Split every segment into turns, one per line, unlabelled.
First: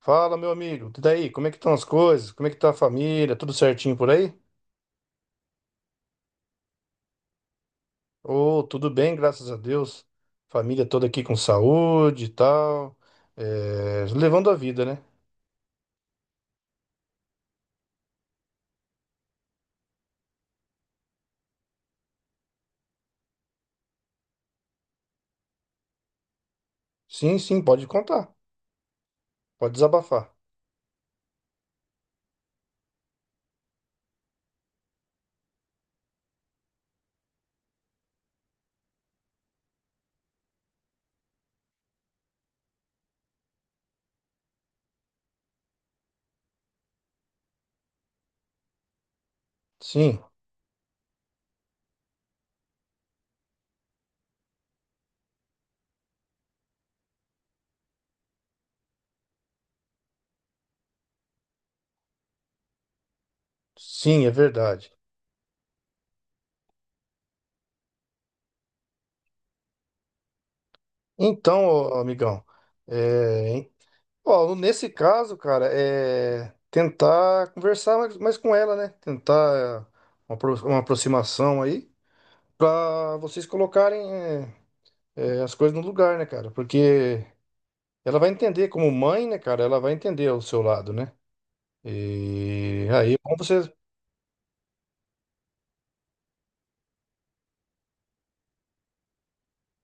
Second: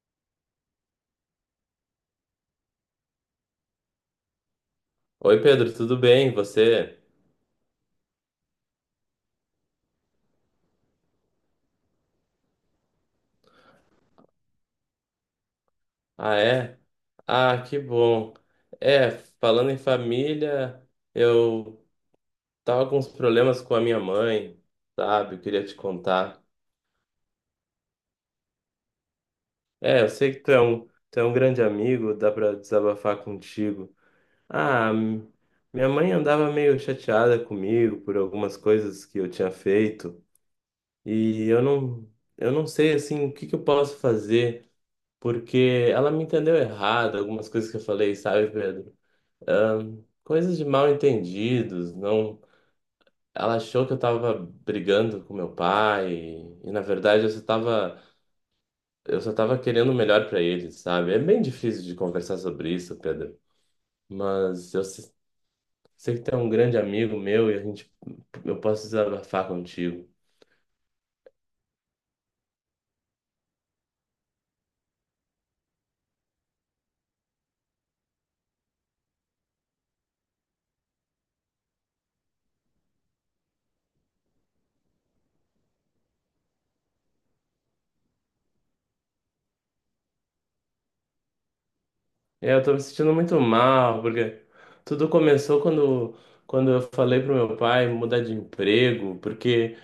Fala, meu amigo. E daí? Como é que estão as coisas? Como é que tá a família? Tudo certinho por aí?
Oi, Pedro, tudo bem? Você?
Ô, tudo bem, graças a Deus. Família toda aqui com saúde e tal. É, levando a vida, né?
Ah, é? Ah, que bom. É, falando em família, eu tava com uns problemas com a minha mãe, sabe? Eu queria te contar.
Sim, sim, pode contar. Pode
É, eu sei
desabafar.
que tu é um grande amigo, dá pra desabafar contigo. Ah, m- Minha mãe andava meio chateada comigo por algumas coisas que eu tinha feito e eu não sei, assim, o que que eu posso fazer. Porque ela me entendeu errado, algumas coisas que eu falei, sabe, Pedro?
Sim,
Coisas de mal entendidos, não. Ela achou que eu tava brigando com meu pai e, na verdade eu só tava querendo o melhor pra ele, sabe? É bem difícil de conversar sobre isso, Pedro.
sim, é
Mas eu
verdade.
se- sei que tu é um grande amigo meu e eu posso desabafar contigo.
Então, ô, amigão, é, ó, nesse caso, cara, é tentar conversar mais com ela, né? Tentar uma aproximação aí. Pra vocês colocarem é, as coisas no lugar, né, cara? Porque ela vai entender, como mãe, né, cara? Ela vai entender o seu lado, né?
É, eu tô me
E
sentindo
aí, como
muito
você.
mal porque tudo começou quando, quando eu falei pro meu pai mudar de emprego, porque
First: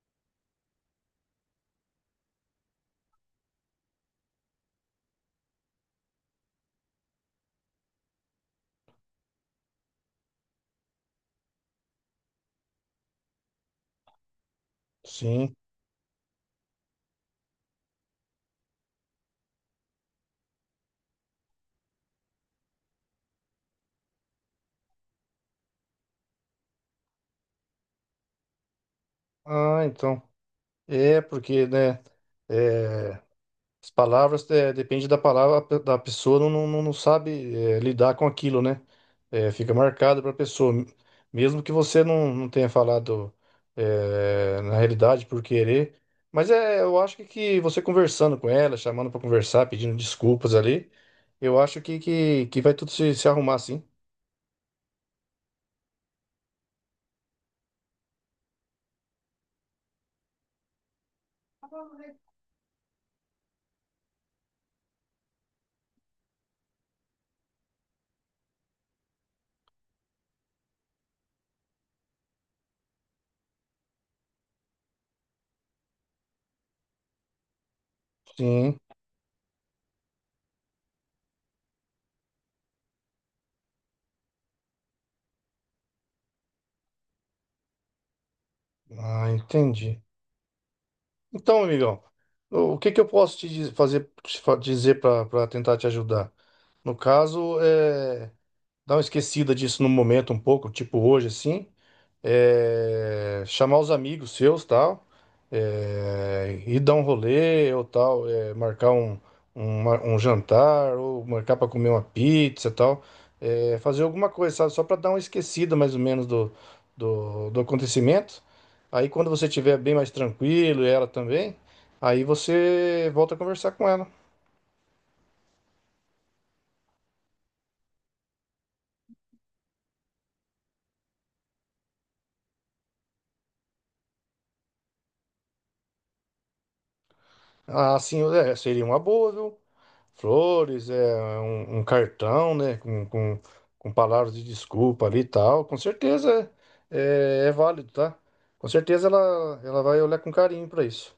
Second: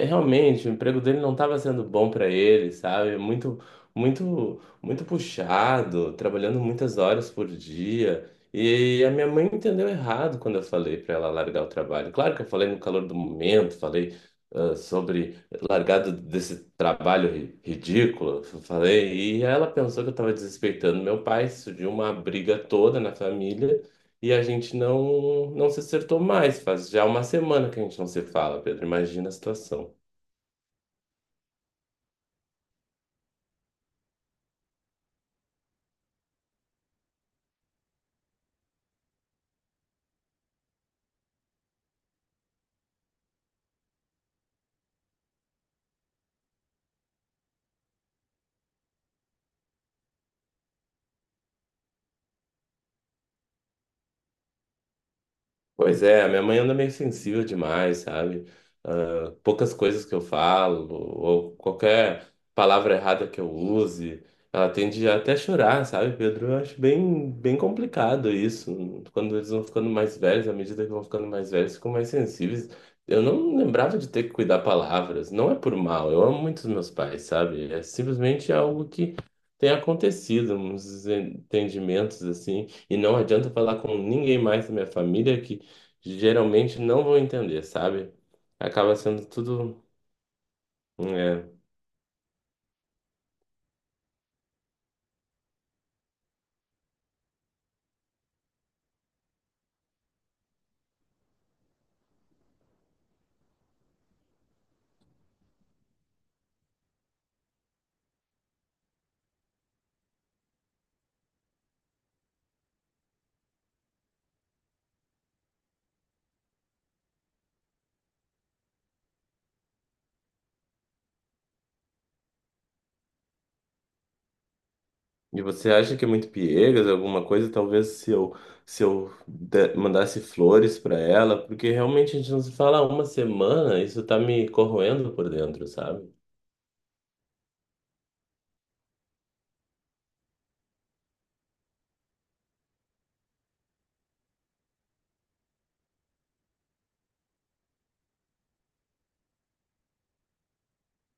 realmente o emprego dele não estava sendo bom para ele, sabe? Muito, muito, muito puxado, trabalhando muitas horas por dia. E a minha mãe entendeu errado quando eu falei para ela largar o trabalho. Claro que eu falei no calor do momento, falei ah, sobre
Sim.
largado desse trabalho ri- ridículo, falei, e ela pensou que eu estava desrespeitando meu pai, surgiu uma briga toda na família e a gente não se acertou mais. Faz já uma semana que a gente não se fala, Pedro. Imagina a
Ah,
situação.
então. É, porque, né? eh, As palavras, é, depende da palavra, da pessoa não sabe, é, lidar com aquilo, né? É, fica marcado para a pessoa. Mesmo que você não tenha falado, é, na realidade por querer. Mas é, eu acho que você conversando com ela, chamando para conversar, pedindo desculpas ali, eu acho que vai tudo se arrumar, sim.
Pois é, a minha mãe anda meio sensível demais, sabe? Ah, poucas coisas que eu falo, ou qualquer palavra errada que eu use, ela tende a até chorar, sabe, Pedro? Eu acho bem, bem complicado isso. Quando eles vão ficando mais velhos, à medida que vão ficando mais velhos, ficam mais sensíveis. Eu não lembrava de ter que cuidar palavras. Não é por mal, eu amo muito os meus pais, sabe? É simplesmente
Sim.
algo que tem acontecido, uns entendimentos assim. E não adianta falar com ninguém mais da minha família que geralmente não vão entender, sabe? Acaba sendo
Ah,
tudo.
entendi.
é,
Então, amigão, o que que eu posso fazer, dizer para tentar te ajudar? No caso, é, dar uma esquecida disso no momento um pouco, tipo hoje assim, é, chamar os amigos seus, tal, é, ir dar um rolê ou tal, é, marcar um jantar ou marcar para comer uma pizza, tal, é, fazer alguma coisa, sabe? Só para dar uma esquecida mais ou menos do acontecimento. Aí quando você estiver bem mais tranquilo e ela também, aí você volta a conversar com ela.
E você acha que é muito piegas, alguma coisa? Talvez se eu, se eu mandasse flores pra ela, porque realmente a gente não se fala há uma semana, isso tá me corroendo por dentro, sabe?
Ah, assim, é, seria uma boa, viu? Flores, é um cartão, né, com palavras de desculpa ali e tal, com certeza é, é válido, tá? Com certeza ela vai olhar com carinho pra isso.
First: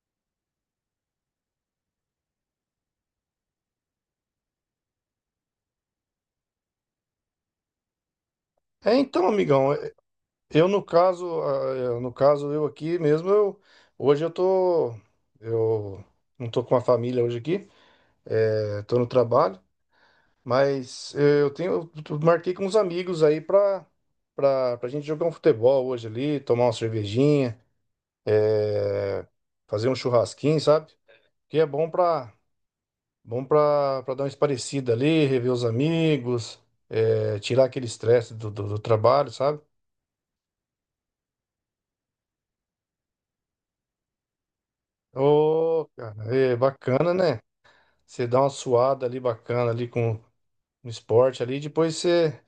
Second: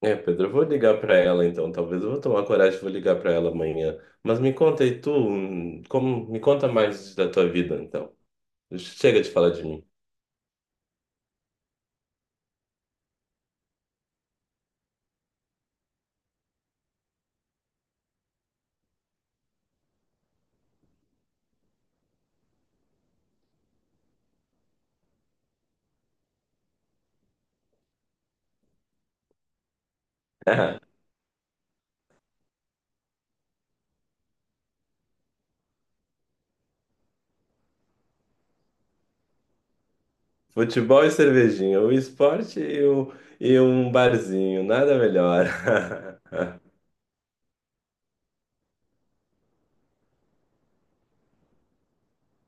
É, Pedro, eu vou ligar pra ela então, talvez eu vou tomar coragem e vou ligar pra ela amanhã. Mas me conta aí tu, como, me conta mais da tua vida então.
É,
Chega
então,
de falar de
amigão,
mim.
é, eu no caso, no caso eu aqui mesmo, eu, hoje eu não tô com a família hoje aqui, é, tô no trabalho, mas eu tenho, eu marquei com uns amigos aí pra gente jogar um futebol hoje ali, tomar uma cervejinha, fazer um churrasquinho, sabe? Que é bom pra, bom pra dar uma esparecida ali, rever os amigos, é, tirar aquele estresse do trabalho, sabe?
Futebol e cervejinha, o esporte e um barzinho, nada melhor.
Ô, cara, é bacana, né? Você dá uma suada ali bacana ali com um esporte ali, depois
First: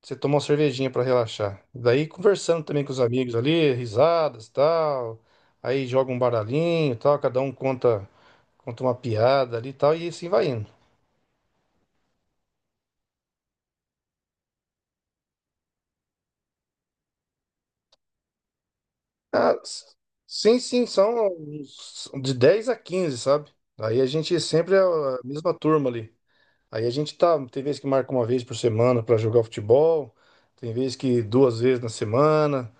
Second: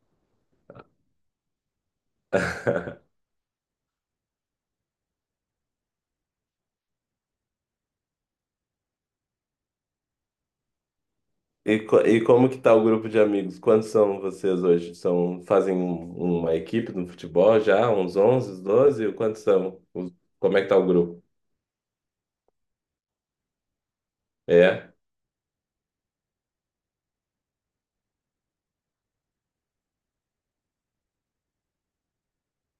você toma uma cervejinha pra relaxar. Daí conversando também com os amigos ali, risadas, tal. Aí joga um baralhinho, tal, cada um conta uma piada ali, tal, e assim vai indo.
E como que tá o grupo de amigos? Quantos são vocês hoje? São, fazem uma equipe no futebol já? Uns 11, 12? Quantos
Ah,
são?
s-
Como
sim,
é que tá o
sim,
grupo?
são uns de 10 a quinze, sabe? Aí a gente sempre é
É?
a mesma turma ali. Aí a gente tá, tem vezes que marca uma vez por semana pra jogar futebol, tem vezes que duas vezes na semana,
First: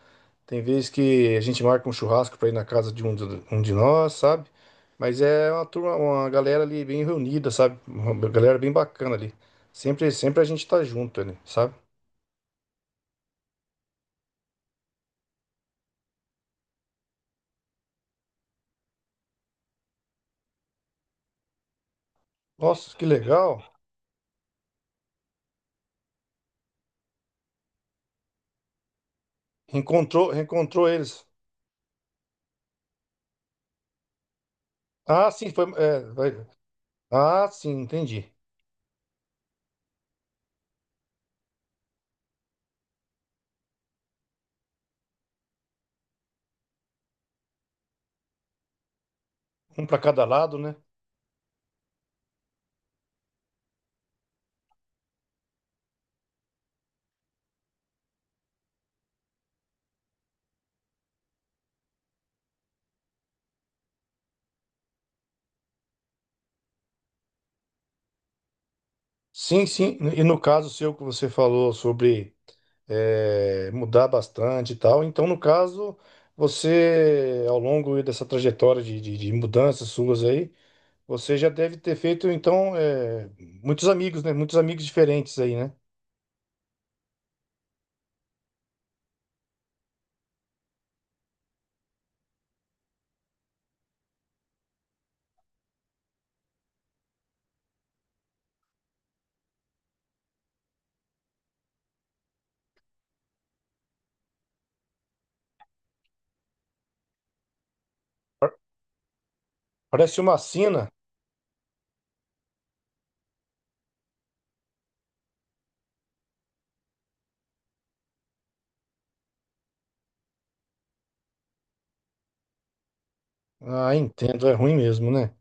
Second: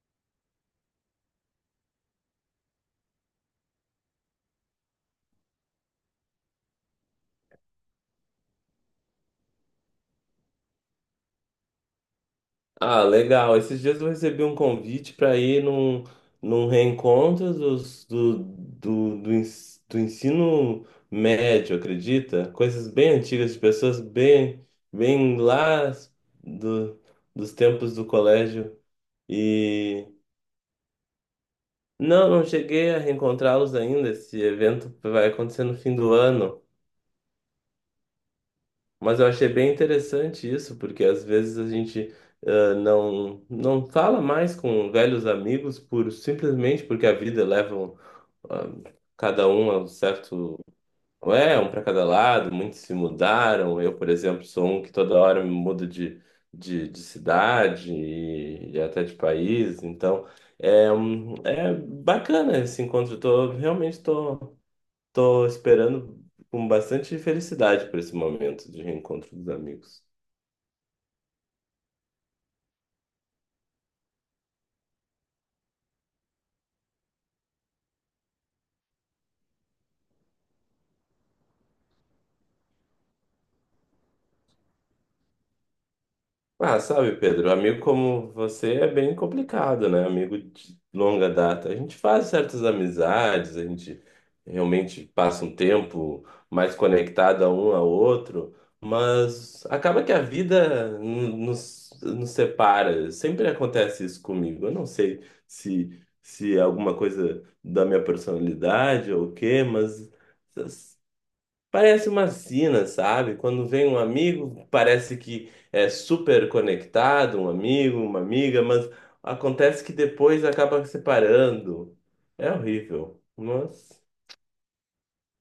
tem vezes que a gente marca um churrasco pra ir na casa um de nós, sabe? Mas é uma turma, uma galera ali bem reunida, sabe? Uma galera bem bacana ali. Sempre a gente tá junto ali, sabe?
Ah, legal. Esses dias eu recebi um convite para ir num reencontro dos, do, do, do, ens- do ensino médio, acredita? Coisas
Nossa, que
bem antigas, de
legal.
pessoas bem, bem lá do, dos tempos do colégio. E
Encontrou, reencontrou eles.
não, não cheguei a reencontrá-los ainda. Esse evento vai
Ah, sim,
acontecer
foi,
no fim
é,
do
vai-
ano.
Ah, sim, entendi.
Mas eu achei bem interessante isso, porque às vezes a gente ah, não, não fala mais com velhos amigos por simplesmente porque a vida ah, cada um a
Um
um
para cada lado,
certo.
né?
É, um para cada lado, muitos se mudaram. Eu, por exemplo, sou um que toda hora me mudo de cidade e até de país. Então, é, é bacana esse encontro. Eu tô, realmente estou Tô esperando com bastante felicidade por esse momento de reencontro dos
Sim, sim.
amigos.
E no caso seu que você falou sobre mudar bastante e tal, então no caso você, ao longo dessa trajetória de mudanças suas aí, você já deve ter feito então muitos amigos, né? Muitos amigos diferentes aí, né?
Ah, sabe, Pedro, amigo como você é bem complicado, né? Amigo de longa data. A gente faz certas amizades, a gente realmente passa um tempo mais conectado a um ao outro, mas acaba que a vida nos separa. Sempre acontece isso comigo. Eu não sei se é alguma coisa da minha personalidade ou o quê, mas.
Parece uma sina.
Parece uma sina, sabe? Quando vem um amigo, parece que é super conectado, um amigo, uma amiga, mas acontece que depois acaba se separando. É horrível.
Ah,
Mas
entendo, é ruim mesmo, né?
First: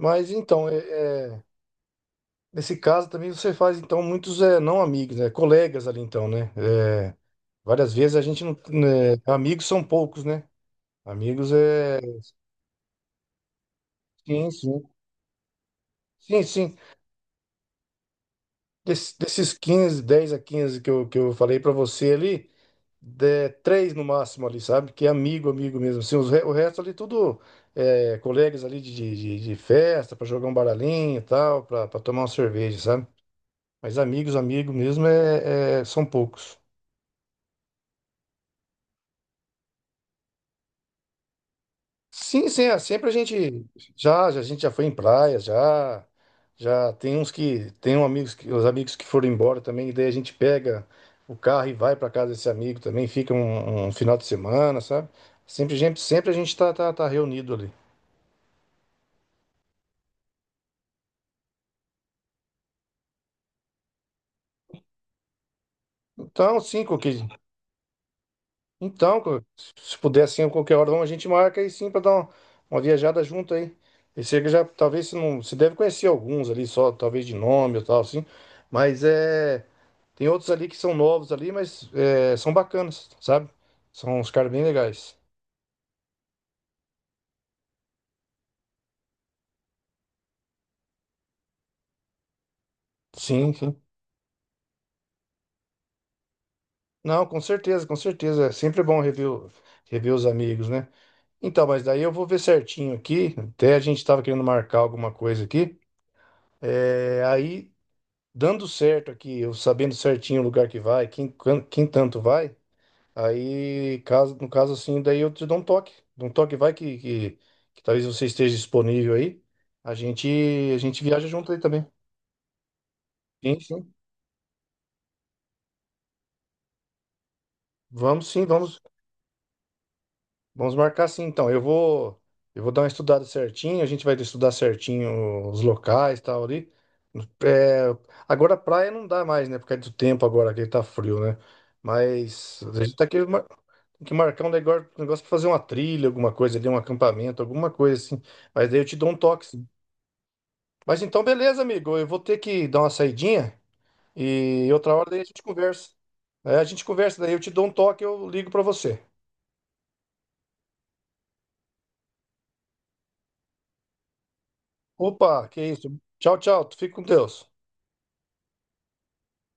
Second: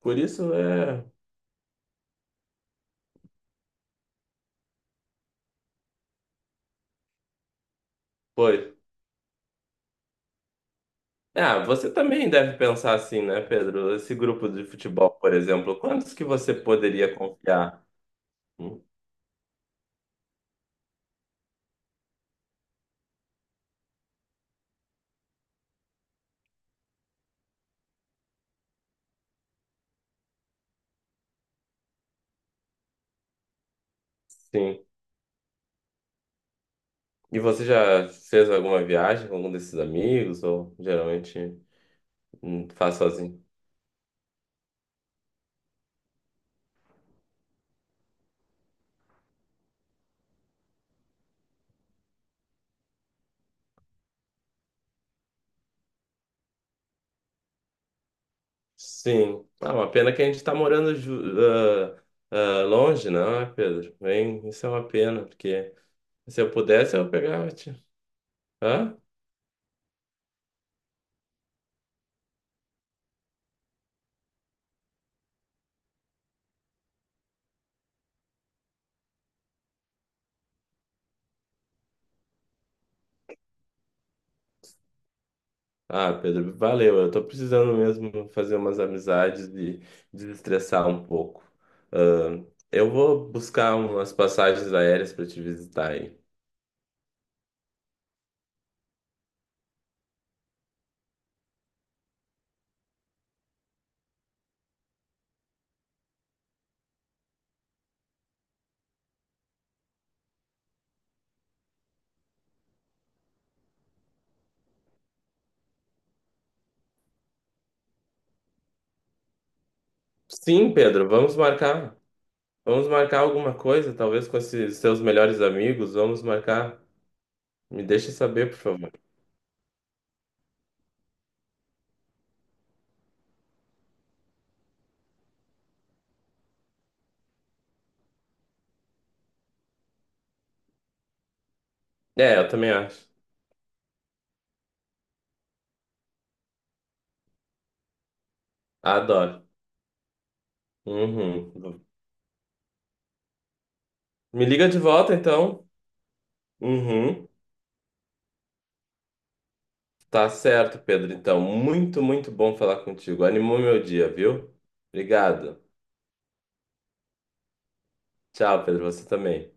por isso
então, é,
é.
é, nesse caso também você faz então muitos não amigos, né? Colegas ali então, né? Eh, várias vezes a gente não,
Pois.
né, amigos são poucos, né? Amigos
Ah, você
é.
também deve pensar assim, né, Pedro? Esse grupo
Sim,
de
sim.
futebol, por exemplo, quantos que
Sim,
você
sim.
poderia confiar? Hum.
Desses quinze, 10 a 15 que eu falei pra você ali, de, três no máximo ali, sabe? Que é amigo, amigo mesmo. Assim, o resto ali tudo é, colegas ali de festa, pra jogar um baralhinho e tal, pra tomar uma cerveja, sabe? Mas amigos, amigo
Sim.
mesmo são poucos.
E você já fez alguma viagem com algum desses amigos? Ou geralmente
Sim, sim, é,
faz
sempre a
sozinho?
gente já, já a gente já foi em praia, já já tem uns que tem um amigos que os amigos que foram embora também, e daí a gente pega o carro e vai para casa desse amigo também, fica um final de semana, sabe? Sempre a gente tá reunido ali.
Sim. Ah, uma pena que a gente está morando ah, longe, não é, Pedro? Bem, isso é uma pena, porque se eu
Então, sim,
pudesse, eu
qualquer,
pegava. Te- Hã?
então, se puder sim, qualquer hora a gente marca aí sim para dar uma viajada junto aí. Esse aí que já talvez você não, você deve conhecer alguns ali só, talvez de nome ou tal assim, mas é, tem outros ali que são novos ali, mas é, são bacanas, sabe? São uns caras bem legais.
Ah, Pedro, valeu. Eu tô precisando mesmo fazer umas amizades e desestressar um pouco. Ah, eu vou
Sim, sim.
buscar umas passagens aéreas para te visitar aí.
Não, com certeza, com certeza. É sempre bom rever os amigos, né? Então, mas daí eu vou ver certinho aqui. Até a gente estava querendo marcar alguma coisa aqui. É, aí, dando certo aqui, eu sabendo certinho o lugar que vai, quem, quem tanto vai, aí, caso, no caso assim, daí eu te dou um toque. Dou um toque vai que talvez você esteja disponível aí. A gente,
Sim,
a gente
Pedro,
viaja
vamos
junto aí também.
marcar. Vamos marcar alguma
Sim,
coisa,
sim.
talvez com esses seus melhores amigos. Vamos marcar. Me deixa
Vamos sim,
saber, por
vamos,
favor.
vamos marcar sim. Então, eu vou dar uma estudada certinho, a gente vai estudar certinho os locais e tal ali. É, agora a praia não dá mais, né? Por causa do tempo agora que tá frio, né?
É, eu
Mas
também
a gente tá
acho.
aqui mar- tem que marcar um negócio pra fazer uma trilha, alguma coisa ali, um acampamento, alguma coisa assim. Mas daí eu te dou um
Adoro.
toque, sim. Mas então,
Uhum.
beleza, amigo. Eu vou ter que dar uma saidinha
Me liga
e
de
outra hora
volta,
daí a gente
então.
conversa. É, a gente conversa,
Uhum.
daí eu te dou um toque, eu ligo pra você.
Tá certo, Pedro. Então, muito, muito bom falar contigo. Animou meu dia, viu?
Opa, que
Obrigado.
isso. Tchau, tchau. Tu fica com Deus.
Tchau, Pedro. Você também.